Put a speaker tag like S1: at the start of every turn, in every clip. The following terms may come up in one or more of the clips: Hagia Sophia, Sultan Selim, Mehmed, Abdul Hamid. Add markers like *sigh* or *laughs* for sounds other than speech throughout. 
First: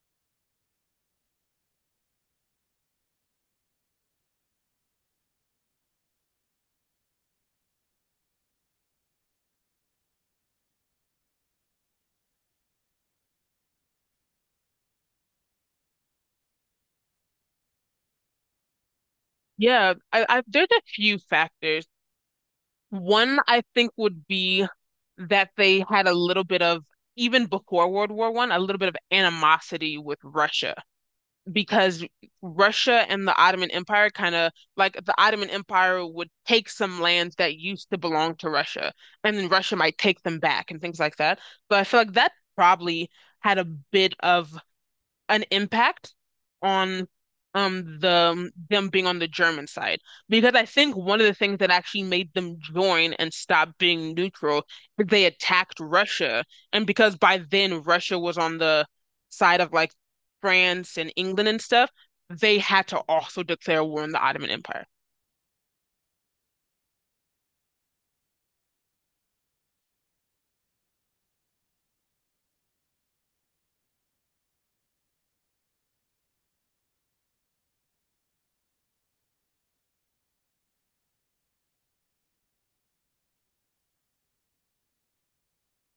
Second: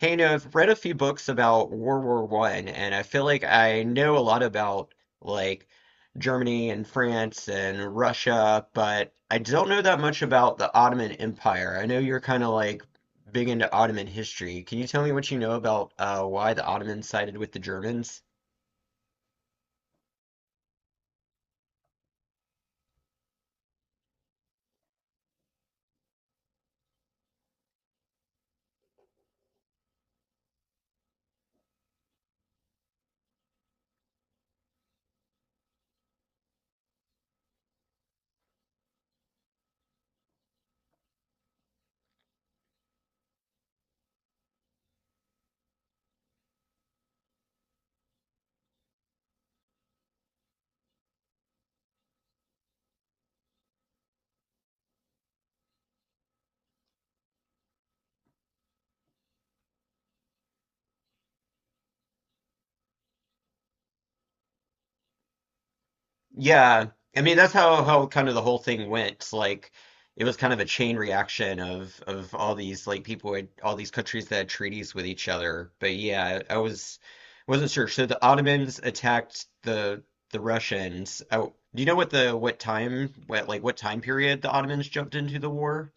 S1: Kind of read a few books about World War I, and I feel like I know a lot about like Germany and France and Russia, but I don't know that much about the Ottoman Empire. I know you're kind of like big into Ottoman history. Can you tell me what you know about why the Ottomans sided with the Germans?
S2: Yeah, I there's a few factors. One I think would be that they had a little bit of, even before World War One, a little bit of animosity with Russia because Russia and the Ottoman Empire kind of like the Ottoman Empire would take some lands that used to belong to Russia, and then Russia might take them back and things like that. But I feel like that probably had a bit of an impact on the them being on the German side because I think one of the things that actually made them join and stop being neutral is they attacked Russia, and because by then Russia was on the side of like France and England and stuff, they had to also declare war on the Ottoman Empire.
S1: Yeah, I mean that's how kind of the whole thing went. Like it was kind of a chain reaction of all these like people had all these countries that had treaties with each other. But yeah, I wasn't sure. So the Ottomans attacked the Russians. Oh, do you know what the what time what like what time period the Ottomans jumped into the war?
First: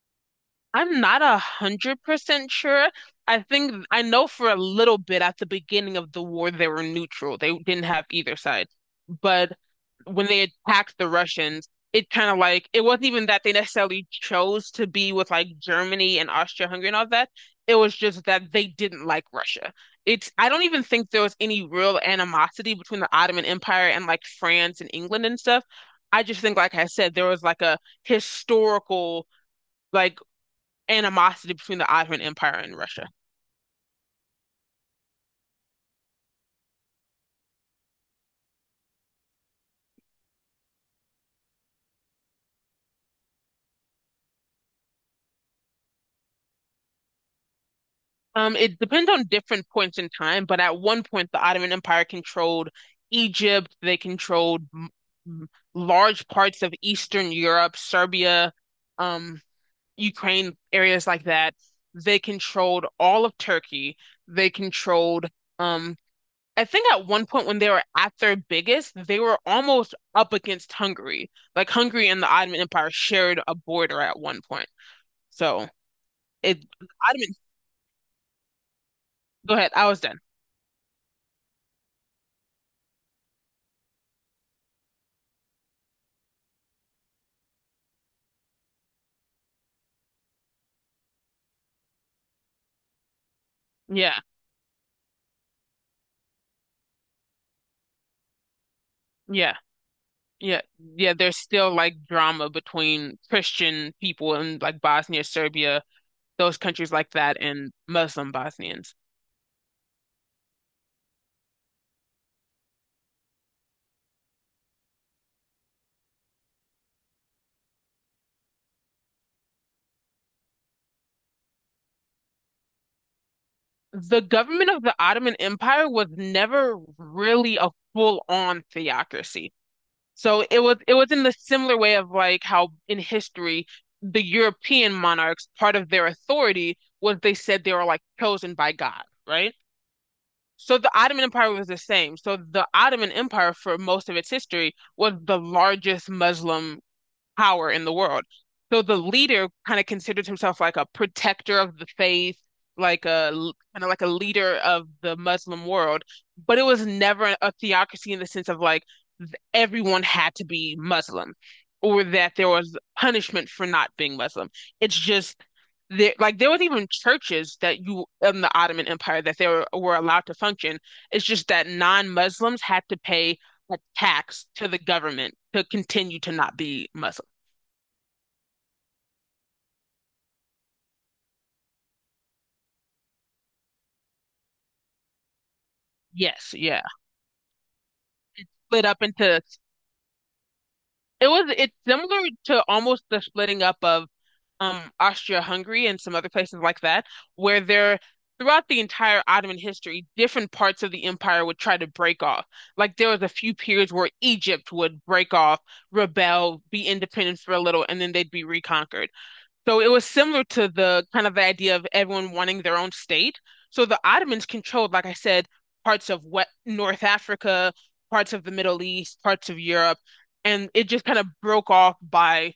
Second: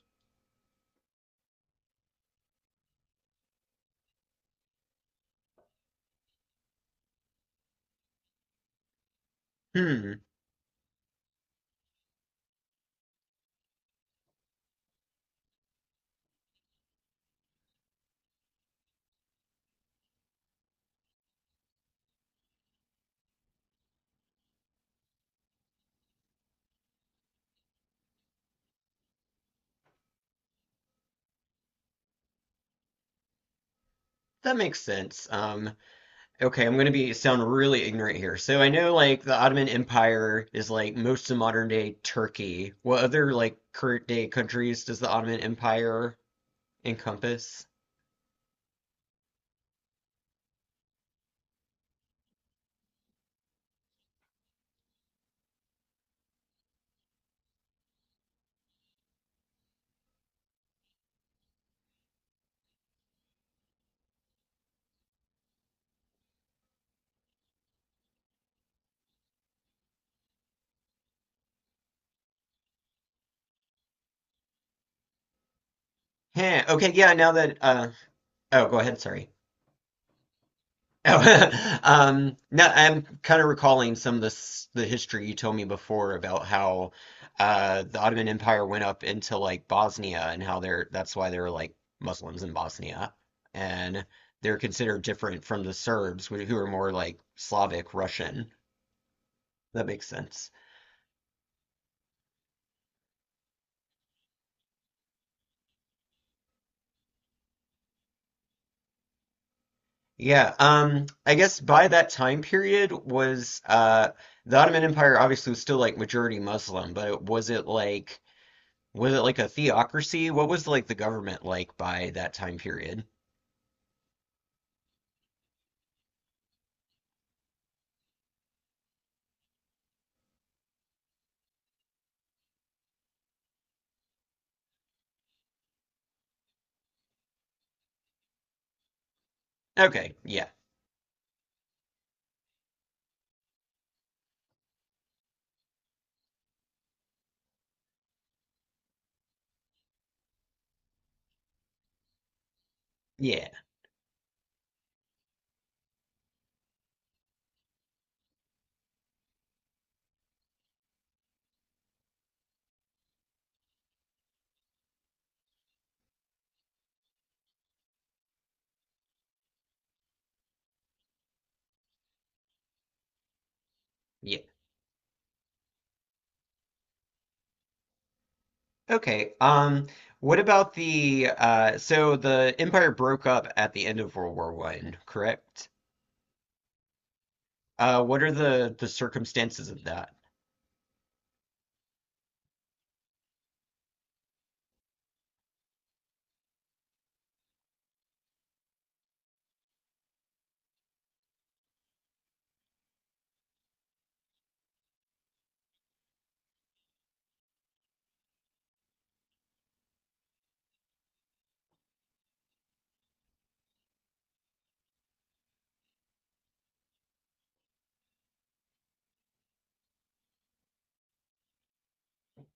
S2: I'm not 100% sure. I think I know for a little bit at the beginning of the war they were neutral. They didn't have either side. But
S1: Hmm,
S2: when they attacked the Russians, it kind of like it wasn't even that they necessarily chose to be with like Germany and Austria-Hungary and all that. It was just that they didn't like Russia. It's I don't even think there was any real animosity between the Ottoman Empire and like France and England and stuff. I just think, like I said, there was like a historical like animosity between the Ottoman Empire and Russia.
S1: that makes sense. Okay, I'm gonna be sound really ignorant here. So I know like the Ottoman Empire is like most of modern day Turkey. What other like current day countries does the Ottoman Empire encompass?
S2: It depends on different points in time, but at one point, the Ottoman Empire controlled Egypt. They controlled large parts of Eastern Europe, Serbia, um, Ukraine, areas like that. They controlled all of Turkey. They controlled, um, I think at one point when they were at their biggest, they were almost up against Hungary. Like Hungary and the Ottoman Empire shared a border at one point. So
S1: Heh,
S2: it
S1: okay, yeah, now
S2: Ottoman.
S1: that uh oh, go ahead, sorry.
S2: Go ahead. I was done.
S1: Oh, *laughs* no, I'm kind of recalling some of this the history you told me before about how the Ottoman Empire went up into like Bosnia, and how they're that's why there are like Muslims in Bosnia and
S2: Yeah,
S1: they're considered different from the Serbs who are more like Slavic Russian.
S2: yeah,
S1: That makes sense.
S2: yeah, yeah. There's still like drama between Christian people in like Bosnia, Serbia, those countries like that, and Muslim Bosnians.
S1: Yeah, I guess by that time period was the Ottoman Empire obviously was still like majority Muslim, but it wasn't, like. Was it like a theocracy? What was like the government like by that time period?
S2: The government of the Ottoman Empire was never really a full-on theocracy. So it was in the similar way of like how in history the European monarchs, part of their authority was they said they were like chosen by God, right?
S1: Okay, yeah.
S2: So the Ottoman Empire was the same. So the Ottoman Empire, for most of its history, was the largest Muslim power in the world. So the leader kind of considered himself like a protector of the faith, like a
S1: Yeah.
S2: kind of like a leader of the Muslim world, but it was never a theocracy in the sense of like everyone had to be Muslim or that there was punishment for not being Muslim. It's just there, like there was even churches that you in the Ottoman Empire that they were allowed to function. It's just that non-Muslims had to pay a
S1: Yeah.
S2: tax to the government to continue to not be Muslim.
S1: Okay. What about the so the empire broke up at the end of World War I, correct?
S2: Yes, yeah.
S1: What are the
S2: Split
S1: the
S2: up into
S1: circumstances of that?
S2: it was it's similar to almost the splitting up of Austria-Hungary and some other places like that, where they're throughout the entire Ottoman history, different parts of the empire would try to break off. Like there was a few periods where Egypt would break off, rebel, be independent for a little, and then they'd be reconquered. So it was similar to the kind of the idea of everyone wanting their own state. So the Ottomans controlled, like I said, parts of what North Africa, parts of the Middle East, parts of Europe, and it just kind of broke off by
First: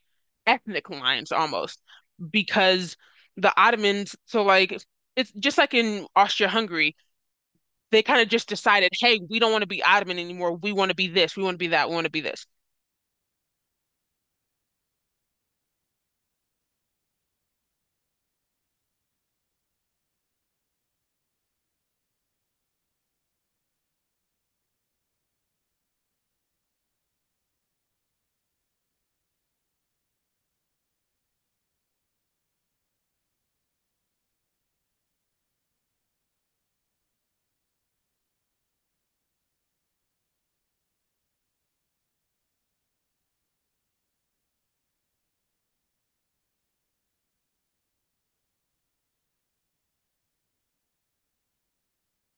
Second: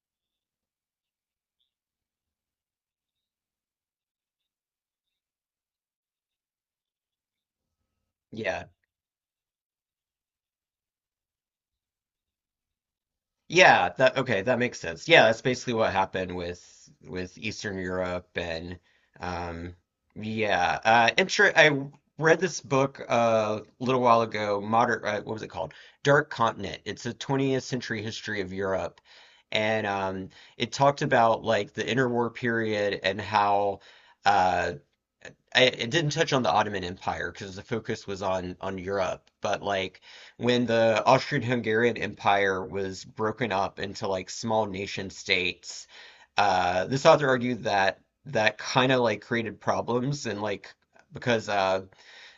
S2: ethnic lines almost because the Ottomans, so like it's just like in Austria-Hungary, they kind of just
S1: Yeah.
S2: decided, hey, we don't want to be Ottoman anymore. We want to be this, we want to be that, we want to be this.
S1: Yeah, that okay, that makes sense. Yeah, that's basically what happened with Eastern Europe. And um yeah, inter I read this book a little while ago, Modern what was it called? Dark Continent. It's a 20th century history of Europe. And it talked about like the interwar period, and how uh, it didn't touch on the Ottoman Empire because the focus was on Europe, but like when the Austrian-Hungarian Empire was broken up into like small nation states, this author argued that that kind of like created problems, and like, because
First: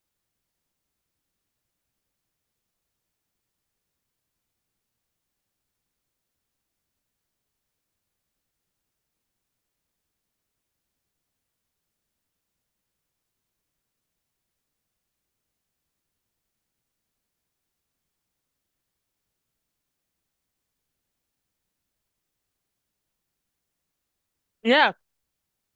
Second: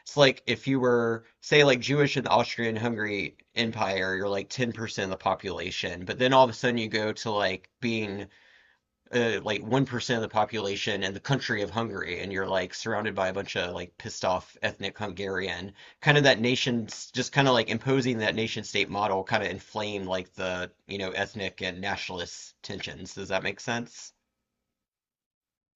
S1: it's like if you were say like Jewish in the Austrian-Hungary Empire, you're like 10% of the population, but then all of a sudden you go to like being like 1% of the population and the country of Hungary, and you're like surrounded by a bunch of like pissed off ethnic Hungarian, kind of that nation's just kind of like imposing that nation state model kind of inflamed like the ethnic and nationalist tensions. Does that make sense?
S2: Yeah,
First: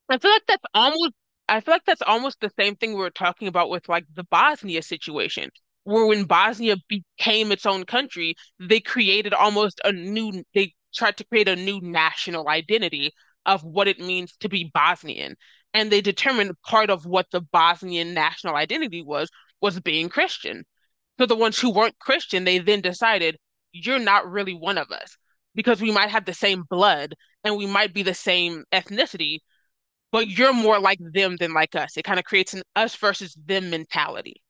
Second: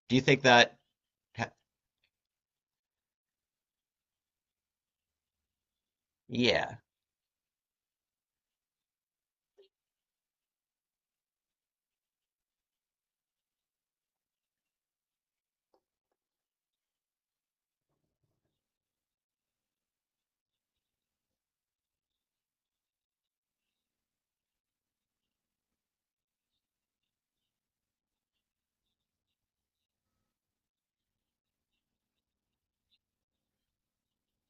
S1: Do
S2: I
S1: you
S2: feel
S1: think
S2: like that's
S1: that?
S2: almost
S1: ha-
S2: I feel like that's almost the same thing we were talking about with like the Bosnia situation, where when
S1: yeah.
S2: Bosnia became its own country, they created almost a new they tried to create a new national identity of what it means to be Bosnian. And they determined part of what the Bosnian national identity was being Christian. So the ones who weren't Christian, they then decided, you're not really one of us because we might have the same blood and we might be the same ethnicity, but you're more like them than like us. It kind of creates an us versus them mentality.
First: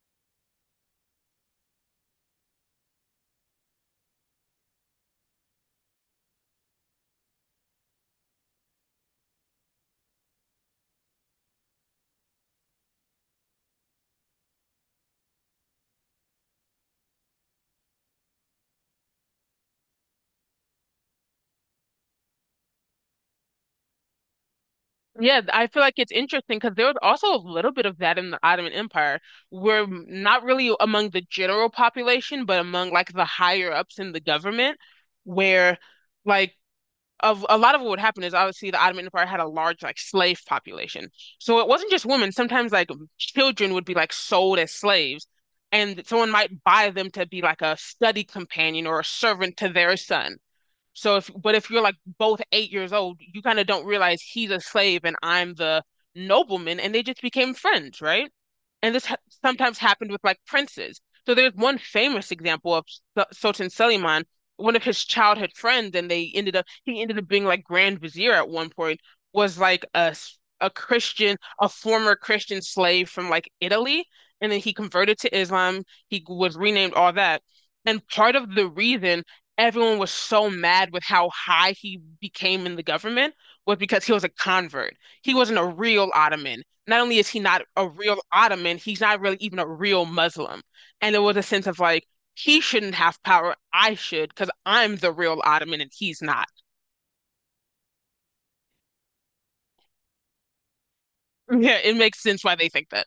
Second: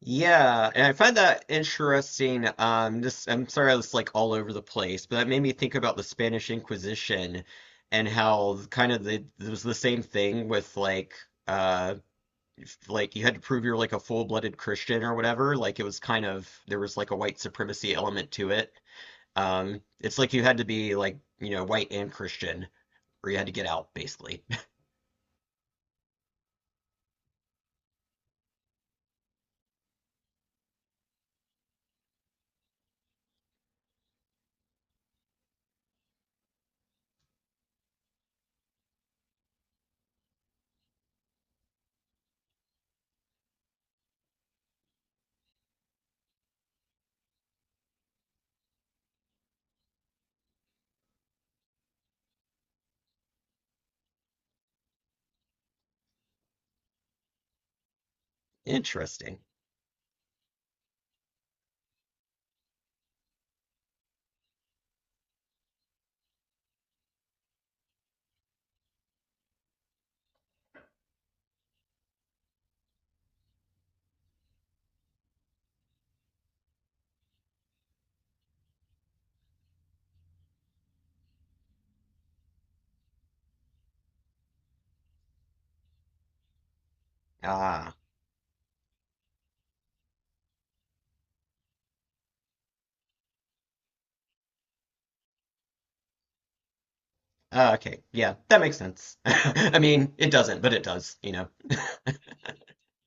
S1: Yeah, and I find that interesting. This I'm sorry, I was like all over the place, but that made me think about the Spanish Inquisition and how kind of the, it was the same thing with like uh like you had to prove you're like a full-blooded Christian or whatever. Like, it was kind of, there was like a white supremacy element to it. It's like you had to be like white and Christian, or you had to get out, basically.
S2: Yeah, I feel like it's interesting because there was also a little bit of that in the Ottoman Empire. We're not really among the general population, but among like the higher ups in the government, where like of a lot of what would happen is obviously the Ottoman Empire had a large like slave population. So it wasn't just women. Sometimes like children would be like sold as slaves, and someone might buy them to be like a study companion or a servant to their son. So if but if you're like both 8 years old, you kind of don't realize he's a slave and I'm the nobleman, and they just became friends, right?
S1: *laughs*
S2: And this ha
S1: Interesting.
S2: sometimes happened with like princes. So there's one famous example of Sultan Selimán, one of his childhood friends, and they ended up he ended up being like Grand Vizier at one point, was like a a Christian, a former Christian slave from like Italy, and then he converted to Islam. He was renamed all that, and part of the reason everyone was so mad with how high he became in the government was because he was a convert. He wasn't a real Ottoman not only is he not a
S1: Ah,
S2: real Ottoman, he's not really even a real Muslim. And there was a sense of like, he shouldn't have power. I should, because I'm the real Ottoman and he's not.
S1: okay. Yeah, that makes sense. *laughs* I mean, it doesn't, but it does.
S2: *laughs*
S1: *laughs*
S2: Yeah, it makes sense why they think that.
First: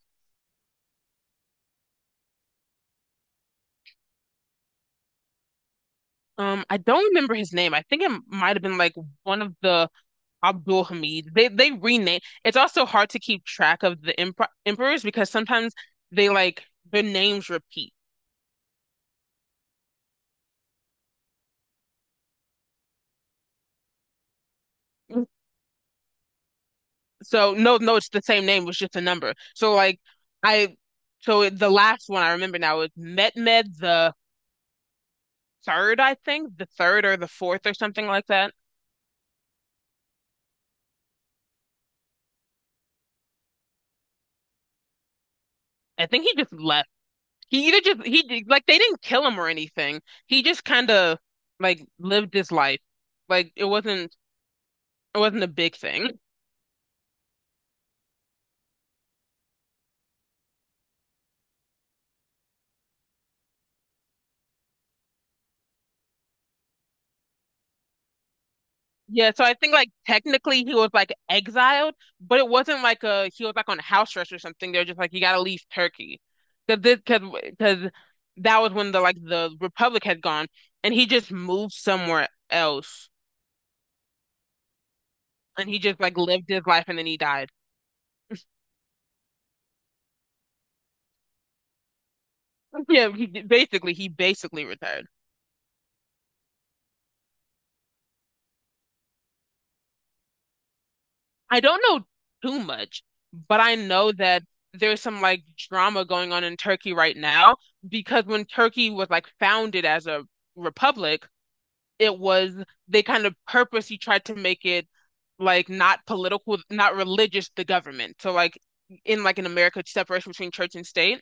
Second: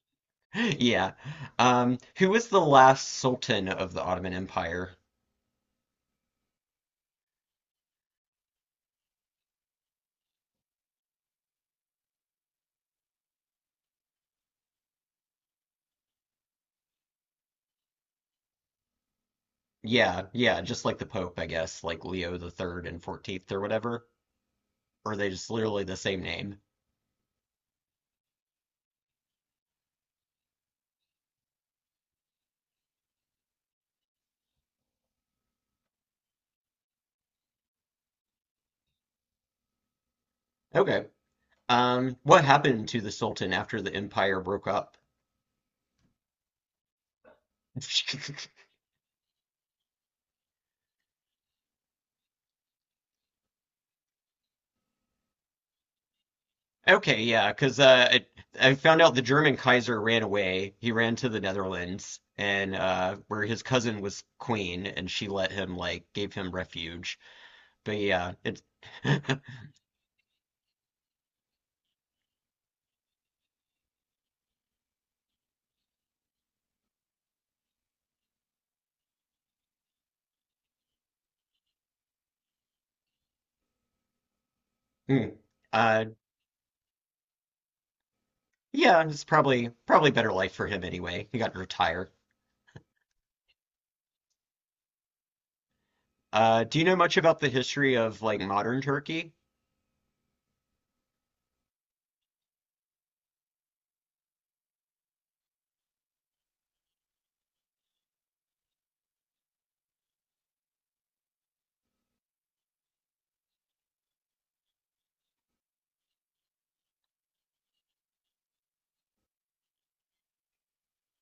S1: Yeah. Who was the last sultan of the Ottoman Empire?
S2: I don't remember his name. I think it might have been like one of the Abdul Hamid. They rename. It's also hard to keep track of the emperors because sometimes they like their names repeat.
S1: Yeah, yeah, just like the Pope, I guess, like Leo the Third and XIV or whatever. Or are they
S2: *laughs*
S1: just literally the same name?
S2: So no, no, it's the same name. It was just a number. So like I, so it, the last one I remember now is Mehmed the third, I think, the third or the fourth or something like that.
S1: Okay. What happened to the Sultan after the empire broke up?
S2: I think he just left. He either just he
S1: *laughs*
S2: like they didn't kill him or anything. He just kind of like lived his life. Like it wasn't a big thing.
S1: Okay, yeah, because I found out the German Kaiser ran away. He ran to the Netherlands, and where his cousin was queen, and she let him like gave him refuge. But yeah, it's *laughs*
S2: Yeah, so I think like technically he was like exiled, but it wasn't like a he was like on house arrest or something. They're just like you gotta leave Turkey, because this because that was when the like the Republic had gone, and he just moved somewhere else,
S1: Hmm.
S2: and he just
S1: uh,
S2: like lived his life and then he died.
S1: yeah, it's probably better life for him anyway. He got to retire.
S2: *laughs* Yeah, he basically retired.
S1: Do you know much about the history of like modern Turkey?
S2: I don't know too much, but I know that there's some like drama going on in Turkey right now because when Turkey was like founded as a republic it was they kind of purposely tried to make it like not political, not religious, the government. So like in America, separation between church and state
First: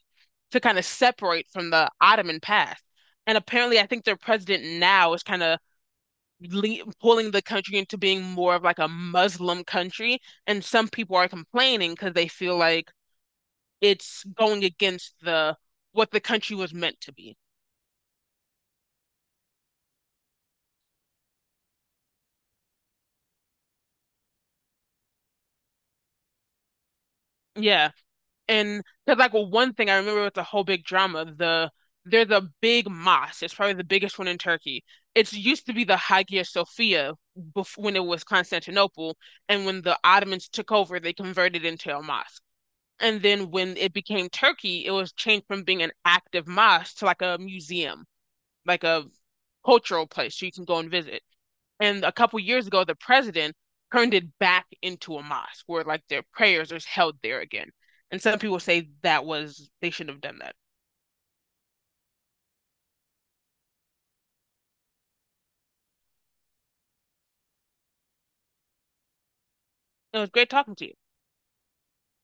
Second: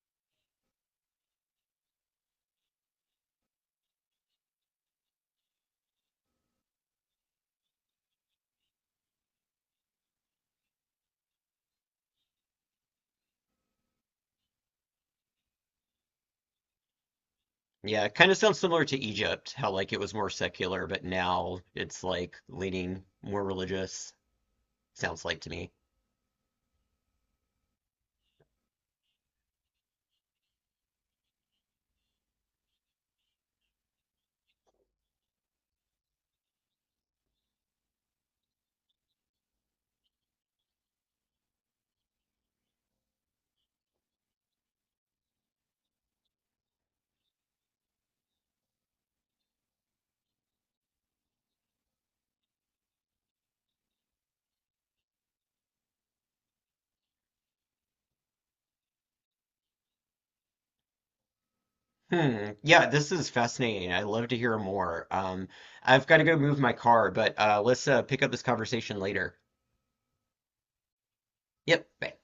S2: to kind of separate from the Ottoman past. And apparently, I think their president now is kind of le pulling the country into being more of like a Muslim country. And some people are complaining because they feel like it's going against the what the country was meant to be.
S1: Yeah, it kind of sounds similar to Egypt, how like it was more secular, but now it's like leaning more religious, sounds like to me.
S2: Yeah. And because like well, one thing I remember it's a whole big drama. The there's a big mosque. It's probably the biggest one in Turkey. It's used to be the Hagia Sophia bef when it was Constantinople, and when the Ottomans took over, they converted it into a mosque. And then when it became Turkey, it was changed from being an active mosque to like a museum, like a cultural place so you can go and visit. And a couple years ago, the president turned it back into a mosque where like their prayers are held there again. And some people say that was, they shouldn't have done that.
S1: Hmm. Yeah, this is fascinating. I'd love to hear more. I've got to go move my car, but let's pick up this conversation later.
S2: It was great talking to you.
S1: Yep. Bye.